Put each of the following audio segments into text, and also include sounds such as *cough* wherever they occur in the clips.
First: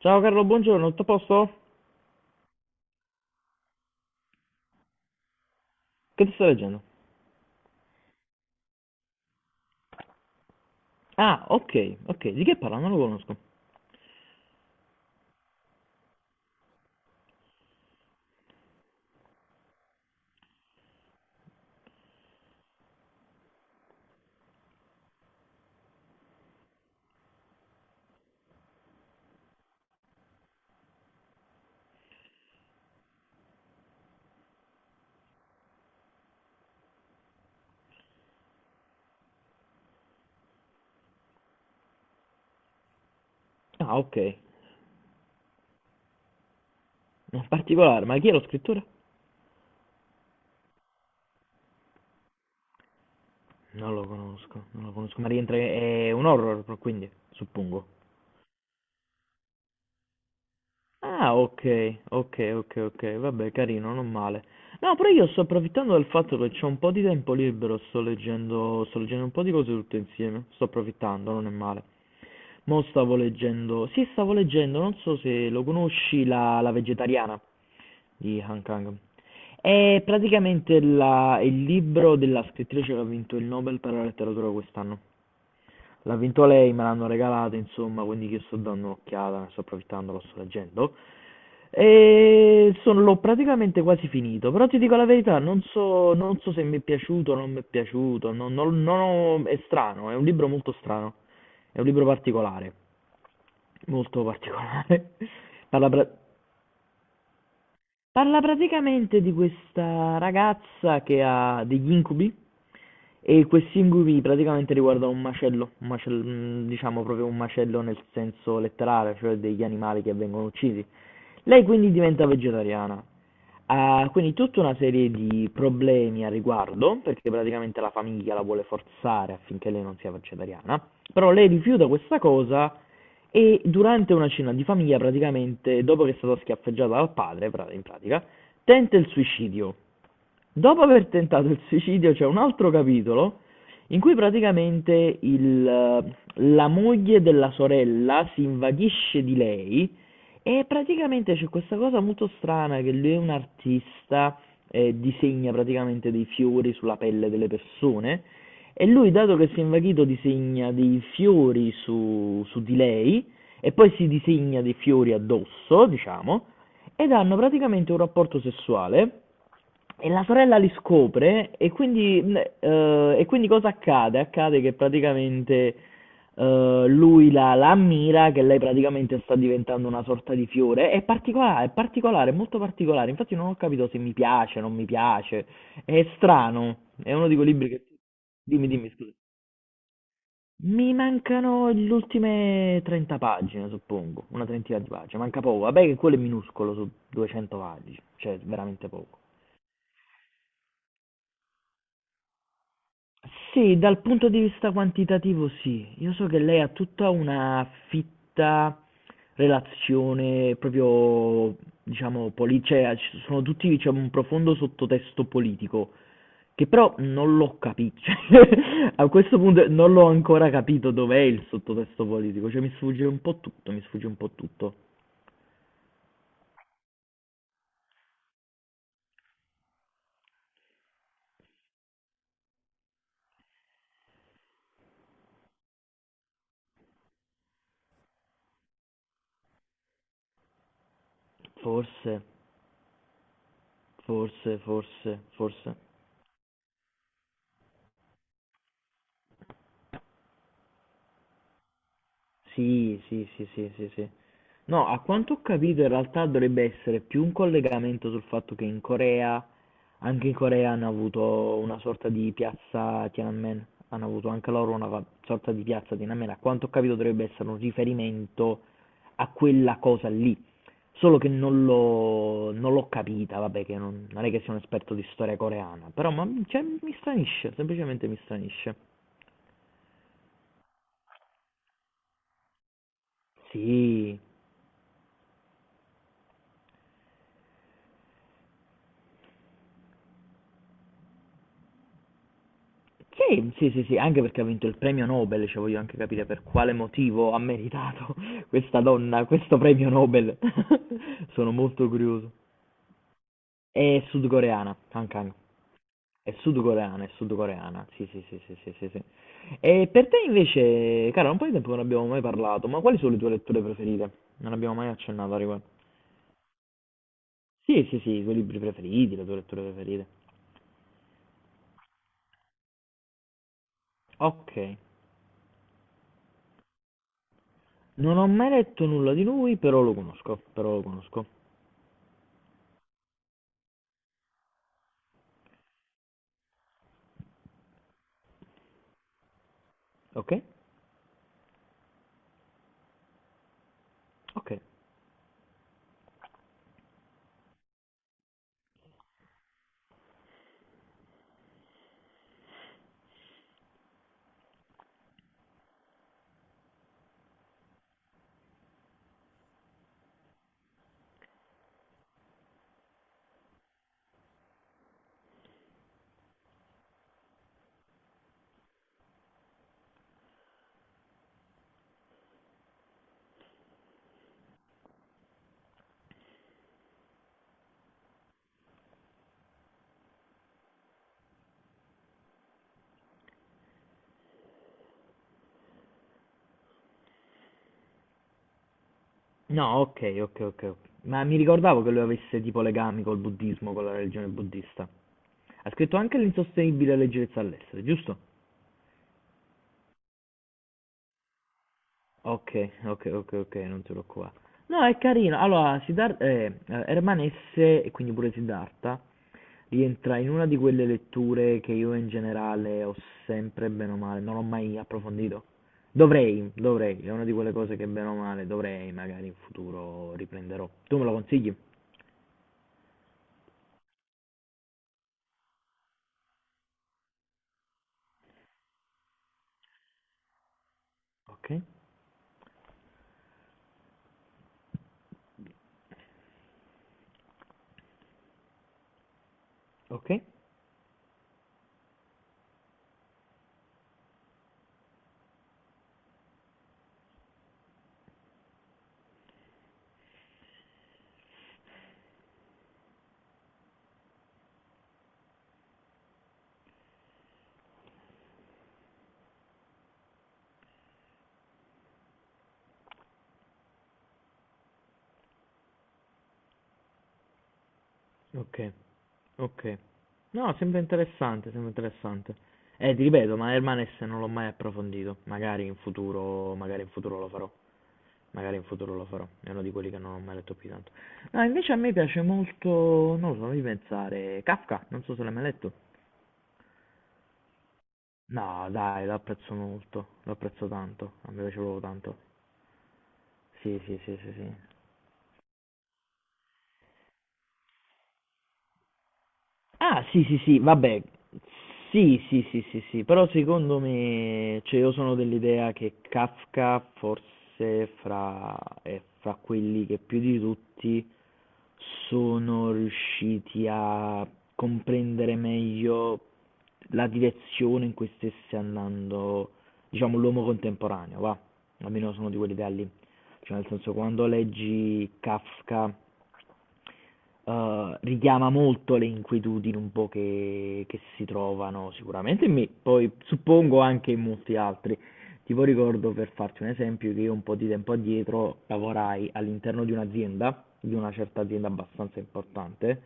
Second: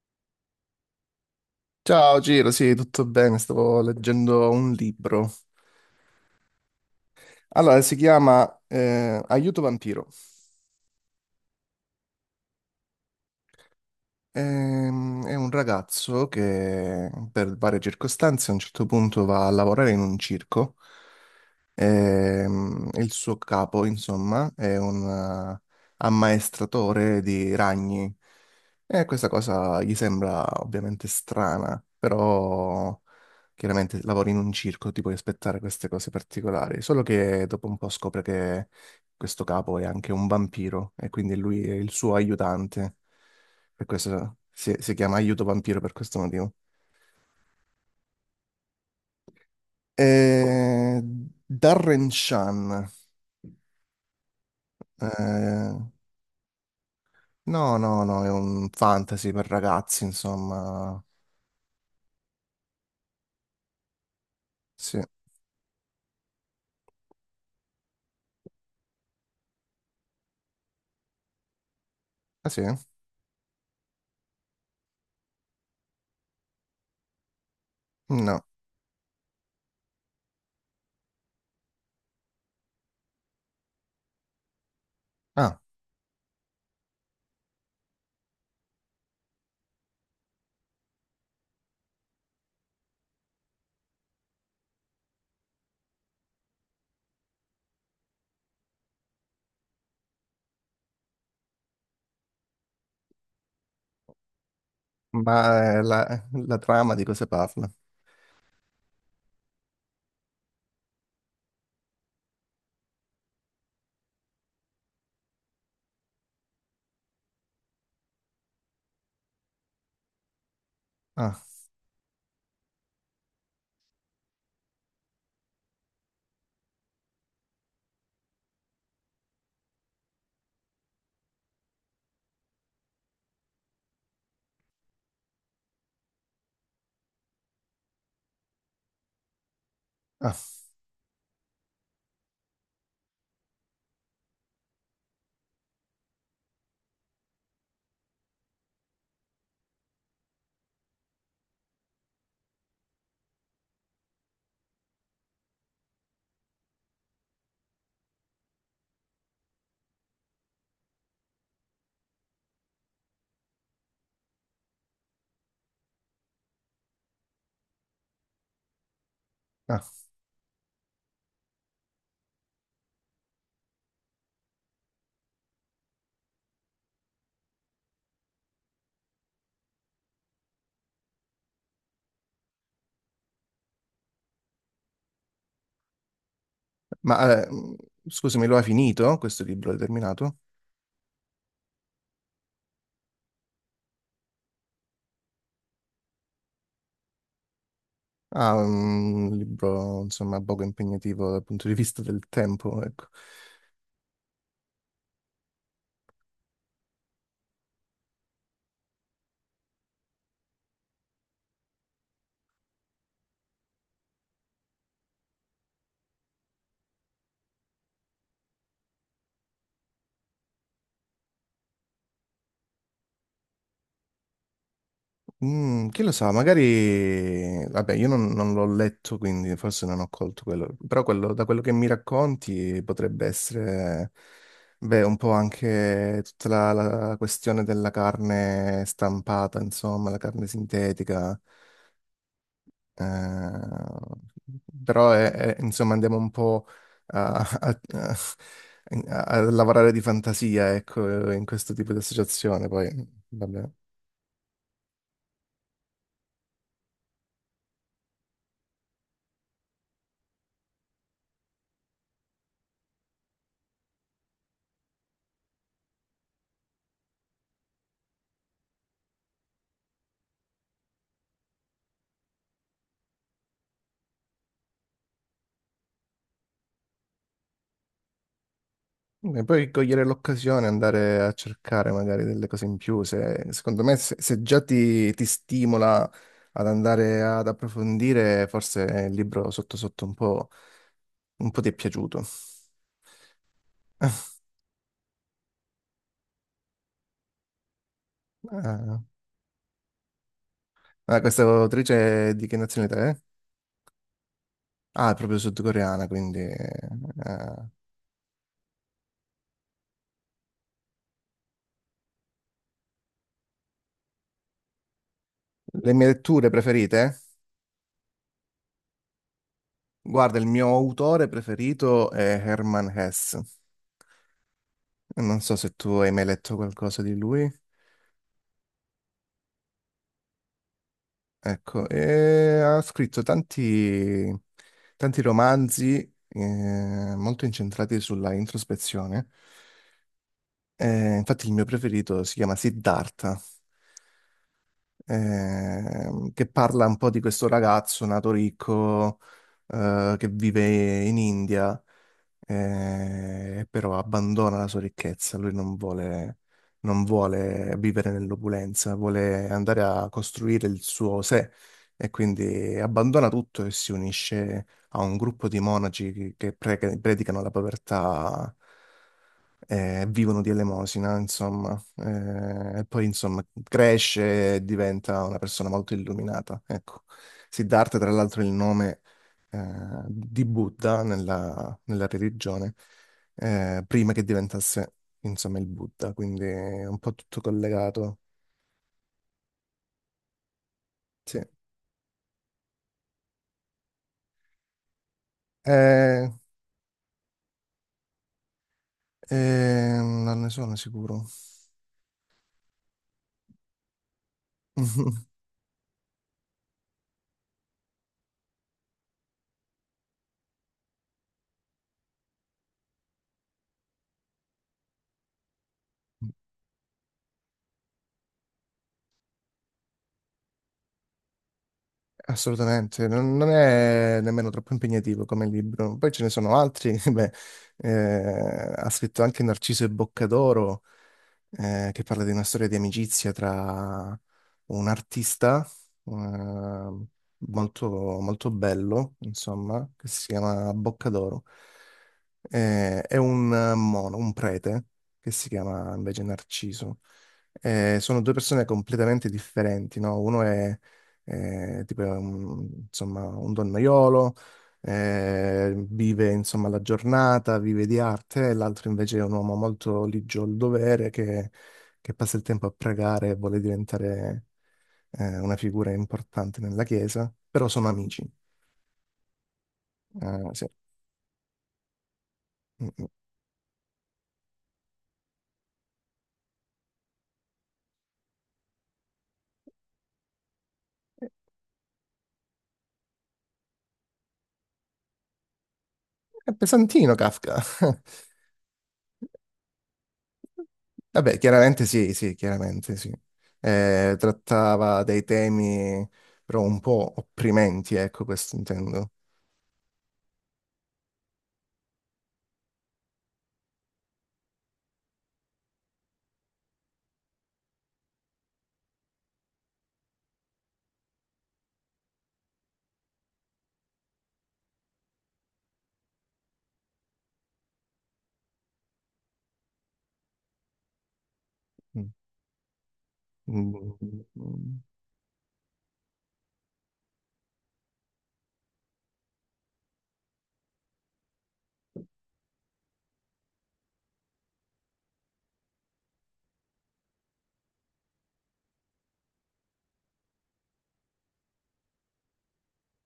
Ciao Carlo, buongiorno, tutto a posto? Ciao Giro, sì, tutto bene, stavo leggendo un libro. Che ti sto leggendo? Allora, si chiama Aiuto Vampiro. Ah, ok, ok, di che parla? Non lo conosco. È un ragazzo che per varie circostanze a un certo punto va a lavorare in un circo. Il suo capo, insomma, è un eh, ammaestratore di ragni e questa cosa gli sembra ovviamente strana, però chiaramente lavori in un circo, ti puoi aspettare queste cose particolari, solo che dopo un po' scopre che questo capo è anche un vampiro e quindi lui è il suo aiutante. Per Ah, ok, questo si chiama Aiuto Vampiro per questo motivo. non particolare, ma chi è lo scrittore? Eh, Darren Shan. Non lo conosco, non lo conosco, ma rientra, Eh, è un horror, quindi, no, suppongo. no, no, è un fantasy per ragazzi, insomma. Ah, ok, ok, ok, ok, vabbè, carino, non male. No, Sì. però io sto approfittando del fatto che c'ho un po' di tempo libero, sto leggendo un po' di cose tutte insieme, sto approfittando, non è male. Ah, sì? Mo' stavo leggendo, sì, stavo leggendo, non so se lo conosci, la vegetariana. Di No. Han Kang. È praticamente il libro della scrittrice che ha vinto il Nobel per la letteratura quest'anno. Ah, L'ha vinto lei, me l'hanno regalato, insomma, quindi io sto dando un'occhiata, ne sto approfittando, lo sto leggendo. E sono, l'ho praticamente quasi finito, però ti dico la verità, non so se mi è piaciuto o non mi è piaciuto, non, non- non ho- è strano, è un libro molto strano, è un libro particolare, molto particolare. *laughs* ma Parla pra- la trama di cosa parla? Parla praticamente di questa ragazza che ha degli incubi e questi ingumi praticamente riguardano un macello, diciamo proprio un macello nel senso letterale, cioè degli animali che vengono uccisi. Ah, Lei quindi diventa vegetariana. Ha quindi tutta una serie di problemi a riguardo, perché praticamente la famiglia la vuole forzare affinché lei non sia vegetariana, però lei rifiuta questa cosa e durante una cena di famiglia praticamente, dopo che è stata schiaffeggiata dal padre, in pratica, tenta il suicidio. ah, Dopo aver tentato il suicidio c'è un altro capitolo in cui praticamente la moglie della sorella si invaghisce di lei e praticamente c'è questa cosa molto strana che lui è un artista e disegna praticamente dei fiori sulla pelle delle persone e lui dato che si è invaghito disegna dei fiori su, su di lei e poi si disegna dei fiori addosso, diciamo, ed hanno praticamente un rapporto sessuale ah. e la sorella li scopre e quindi cosa accade? Accade che praticamente lui la ammira, che lei praticamente sta diventando una sorta di fiore. È particolare, è particolare, è molto particolare. Infatti non ho capito se mi piace, non mi piace. È strano. È uno di Ma quei libri che... scusami, lo hai Dimmi, dimmi, scusa. finito questo libro? L'hai terminato? Mi mancano le ultime 30 pagine, suppongo, una trentina di pagine, manca poco. Vabbè che quello è minuscolo su 200 pagine, cioè Ah, veramente mm, poco. un libro, insomma, poco impegnativo dal punto di vista del tempo, ecco. Sì, dal punto di vista quantitativo sì. Io so che lei ha tutta una fitta relazione proprio, diciamo, cioè ci sono tutti, diciamo, un profondo sottotesto politico, che però non l'ho capito. *laughs* Cioè, a questo punto non l'ho ancora capito dov'è il sottotesto politico, cioè mi sfugge un po' tutto, mi sfugge un po' tutto. Mm, chi lo sa, magari. Vabbè, io non l'ho letto, quindi forse non ho colto quello. Però quello, da quello che mi racconti potrebbe essere, beh, un po' anche tutta la questione della carne stampata, insomma, la carne sintetica. Forse, Eh, forse, Però, forse, è- forse. insomma, andiamo un po' a, a- a- a lavorare di fantasia, ecco, in questo tipo di associazione. Poi, Sì, sì, sì, vabbè. sì, sì, sì. No, a quanto ho capito in realtà dovrebbe essere più un collegamento sul fatto che in Corea, anche in Corea hanno avuto una sorta di piazza Tiananmen, hanno avuto anche loro una sorta di piazza Tiananmen, a quanto ho capito dovrebbe essere un riferimento a quella cosa lì, solo che non l'ho capita, vabbè che non, non è che sia un esperto di storia coreana, però ma, cioè, mi stranisce, semplicemente mi stranisce. E poi cogliere l'occasione, andare a cercare magari delle cose in più, se, secondo me se, Sì, se già ti stimola ad andare ad approfondire, forse il libro sotto sotto un po' ti è piaciuto. sì, sì, sì, sì, anche *laughs* perché ha vinto il premio Nobel, cioè voglio anche capire per quale motivo ha meritato *laughs* questa Ah, donna questo premio Nobel. ah, *laughs* questa Sono molto autrice curioso. è di che nazionalità è? È sudcoreana, Kang Ah, è Kang. proprio sudcoreana, È quindi sudcoreana, è sudcoreana. Sì, sì, sì, sì, sì, sì, sì. E per te invece, cara, un po' di tempo che non abbiamo mai parlato, ma quali sono le tue letture preferite? Non abbiamo mai accennato a riguardo. le mie letture preferite? Sì, sì, sì, i tuoi libri preferiti, le tue letture preferite. Guarda, il mio autore preferito è Herman Hesse. Ok. Non so se tu hai mai letto qualcosa di lui. Non ho mai letto nulla di lui, però lo conosco, però lo conosco. Ecco, e ha scritto tanti, tanti romanzi molto incentrati sulla introspezione. Ok? Infatti il mio preferito si chiama Siddhartha Ok. Che parla un po' di questo ragazzo nato ricco che vive in India, però abbandona la sua ricchezza, lui non vuole, non vuole vivere nell'opulenza, vuole andare a costruire il suo sé e quindi abbandona tutto e si unisce a un gruppo di monaci che predicano la povertà e vivono di elemosina, insomma. E poi insomma cresce e diventa una persona molto illuminata. Ecco. Siddhartha, tra l'altro, è il nome eh, di Buddha nella religione, prima che diventasse insomma il Buddha, quindi è un po' tutto collegato. No, ok, ok, ok, ok. Ma mi Sì. ricordavo che lui avesse tipo legami col buddismo, con la religione buddista. Ha scritto anche Eh, l'insostenibile leggerezza all'essere, giusto? eh, non ne sono sicuro. Ok, ok, ok, ok, non ce l'ho qua. No, è *laughs* carino. Allora, Herman S, e quindi pure Siddhartha, rientra in una di quelle letture che io in generale ho sempre bene o male, non ho mai approfondito. Dovrei, dovrei, è una di quelle cose che bene o male dovrei, magari in futuro riprenderò. Tu me lo consigli? Assolutamente, non è nemmeno troppo impegnativo come libro. Poi ce ne sono altri, *laughs* beh, ha scritto anche Narciso e Boccadoro, Ok, che parla di una storia di amicizia tra un artista, eh, molto, molto bello, insomma, che ok, si chiama Boccadoro, e un un prete, che si chiama invece Narciso. Sono due persone completamente differenti, no? Uno è tipo un insomma un donnaiolo, vive insomma la giornata, vive di arte, e l'altro invece è un uomo molto ligio al dovere che passa il tempo a pregare e vuole diventare una figura importante nella chiesa, però sono amici. ok. Okay. No, Sì. sembra interessante, sembra interessante. Mm, Ti mm. ripeto, ma Hermanes non l'ho mai approfondito. Magari in futuro lo farò. Magari in futuro lo farò. È uno di quelli che non ho mai letto più di tanto. No, invece a me piace molto, non lo so, fammi pensare, Kafka, non so se l'hai mai letto. È pesantino Kafka. *laughs* No, dai, lo apprezzo molto, lo apprezzo tanto, a Vabbè, me piace proprio chiaramente sì, tanto. sì, chiaramente sì. Sì, sì, sì, sì, sì. Trattava dei temi però un po' opprimenti, ecco, questo intendo. Ah, sì, sì, sì, vabbè, sì, sì, sì, sì, sì, però secondo me, cioè io sono dell'idea che Kafka forse fra, è fra quelli che più di tutti sono riusciti a comprendere meglio la direzione in cui stesse andando, diciamo, l'uomo contemporaneo, va, Mm, almeno sono di quell'idea lì, cioè nel mm, senso mm, quando mm. leggi Kafka richiama molto le inquietudini un po' che si trovano sicuramente in me, poi suppongo anche in molti altri. Tipo ricordo, per farti un esempio, che io un po' di tempo addietro lavorai all'interno di un'azienda, di una certa azienda abbastanza importante,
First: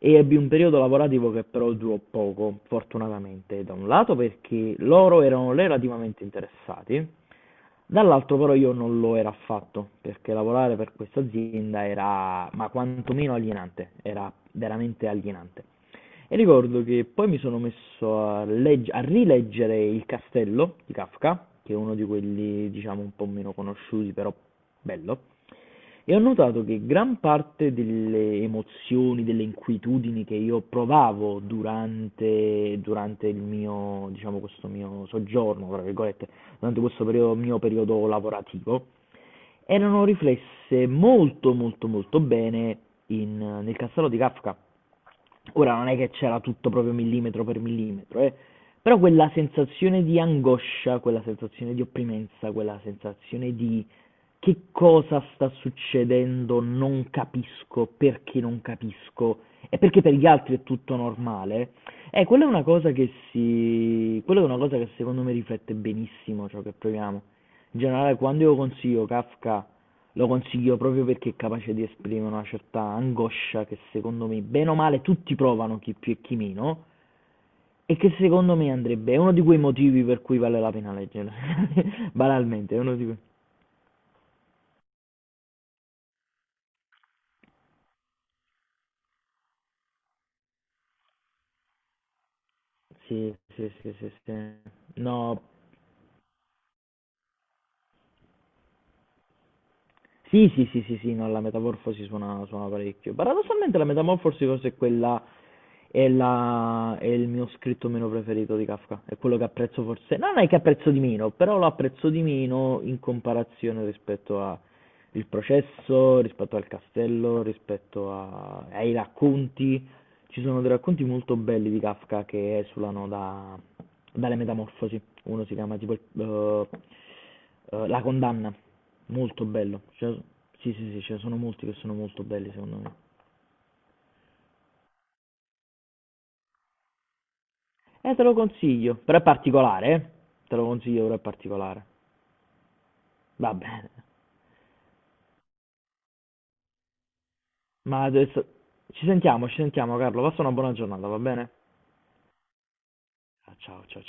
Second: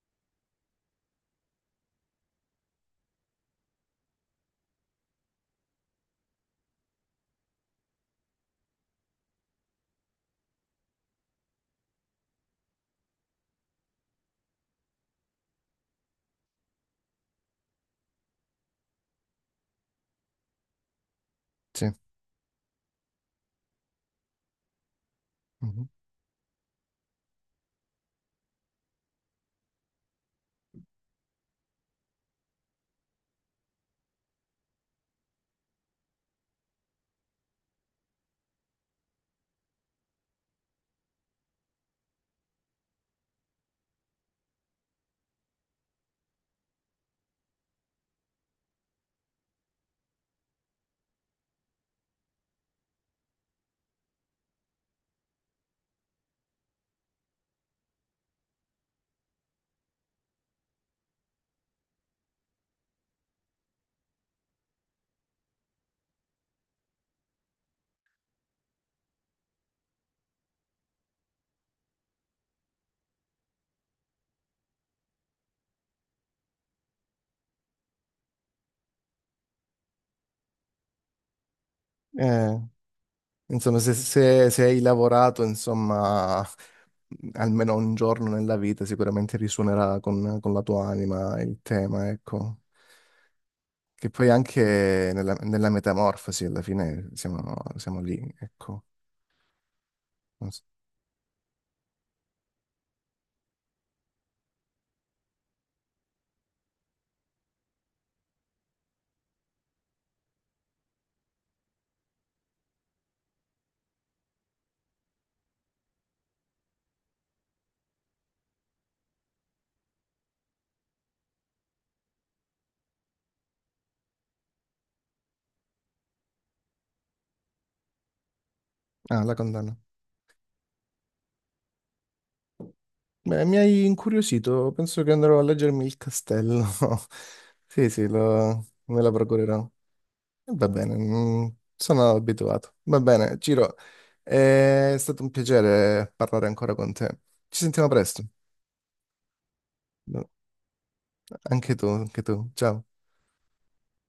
e ebbi un periodo lavorativo che però durò poco, fortunatamente. Da un lato perché loro erano relativamente interessati. Dall'altro però io non lo ero affatto, perché lavorare per questa azienda era, ma quantomeno alienante, era veramente alienante. E ricordo che poi mi sono messo a, a rileggere Il Castello di Kafka, che è Sì. uno di quelli, diciamo, un po' meno conosciuti, però bello. Mhm. E ho notato che gran parte delle emozioni, delle inquietudini che io provavo durante il mio diciamo, questo mio "soggiorno", tra virgolette, durante questo perio mio periodo lavorativo, erano riflesse molto, molto, molto bene in nel castello di Kafka. Ora non è che c'era tutto proprio millimetro per millimetro, però quella sensazione di angoscia, quella sensazione di opprimenza, quella sensazione di che cosa sta succedendo, non capisco, perché non capisco, e perché per gli altri è tutto normale, quella è una cosa che si... quella è una cosa che secondo me riflette benissimo ciò che proviamo. In generale quando io consiglio Kafka, lo consiglio proprio perché è capace di esprimere una certa angoscia che secondo me, bene o male, tutti provano, chi più e chi meno, e che secondo me andrebbe, è uno di quei motivi per cui vale la pena leggerlo, *laughs* Eh, banalmente, è uno di quei... insomma, se, se se hai lavorato, insomma, almeno un giorno nella vita, sicuramente risuonerà con la tua anima il tema, ecco. Sì, sì, sì, Che sì, poi sì. anche No, nella metamorfosi, alla fine, siamo, siamo lì, ecco. sì, Non so. sì, sì, sì, sì, no, la Metamorfosi suona, suona parecchio. Paradossalmente la Metamorfosi forse è quella, è la, è il mio scritto meno preferito di Kafka, è quello che apprezzo forse, no, non è che apprezzo di meno, però lo apprezzo di meno in comparazione rispetto a il processo, rispetto al castello, ai racconti. Ci sono dei racconti molto belli di Kafka che esulano dalle metamorfosi. Uno si chiama tipo La condanna, Ah, la molto condanna. bello. Cioè, sì, sì, sì, ce ne sono molti che sono molto belli secondo me. Beh, mi hai incuriosito, penso che andrò a leggermi il castello. *laughs* Sì, sì, Te lo lo- consiglio, me la però è procurerò. particolare, eh. E Te lo va bene, consiglio, però è mm, particolare. sono abituato. Va bene, Va Ciro, bene. è stato un piacere parlare ancora con te. Ci sentiamo Ma presto. adesso ci sentiamo Carlo, passa una buona giornata, va bene? Anche tu, anche tu. Ciao. Ah, ciao, ciao.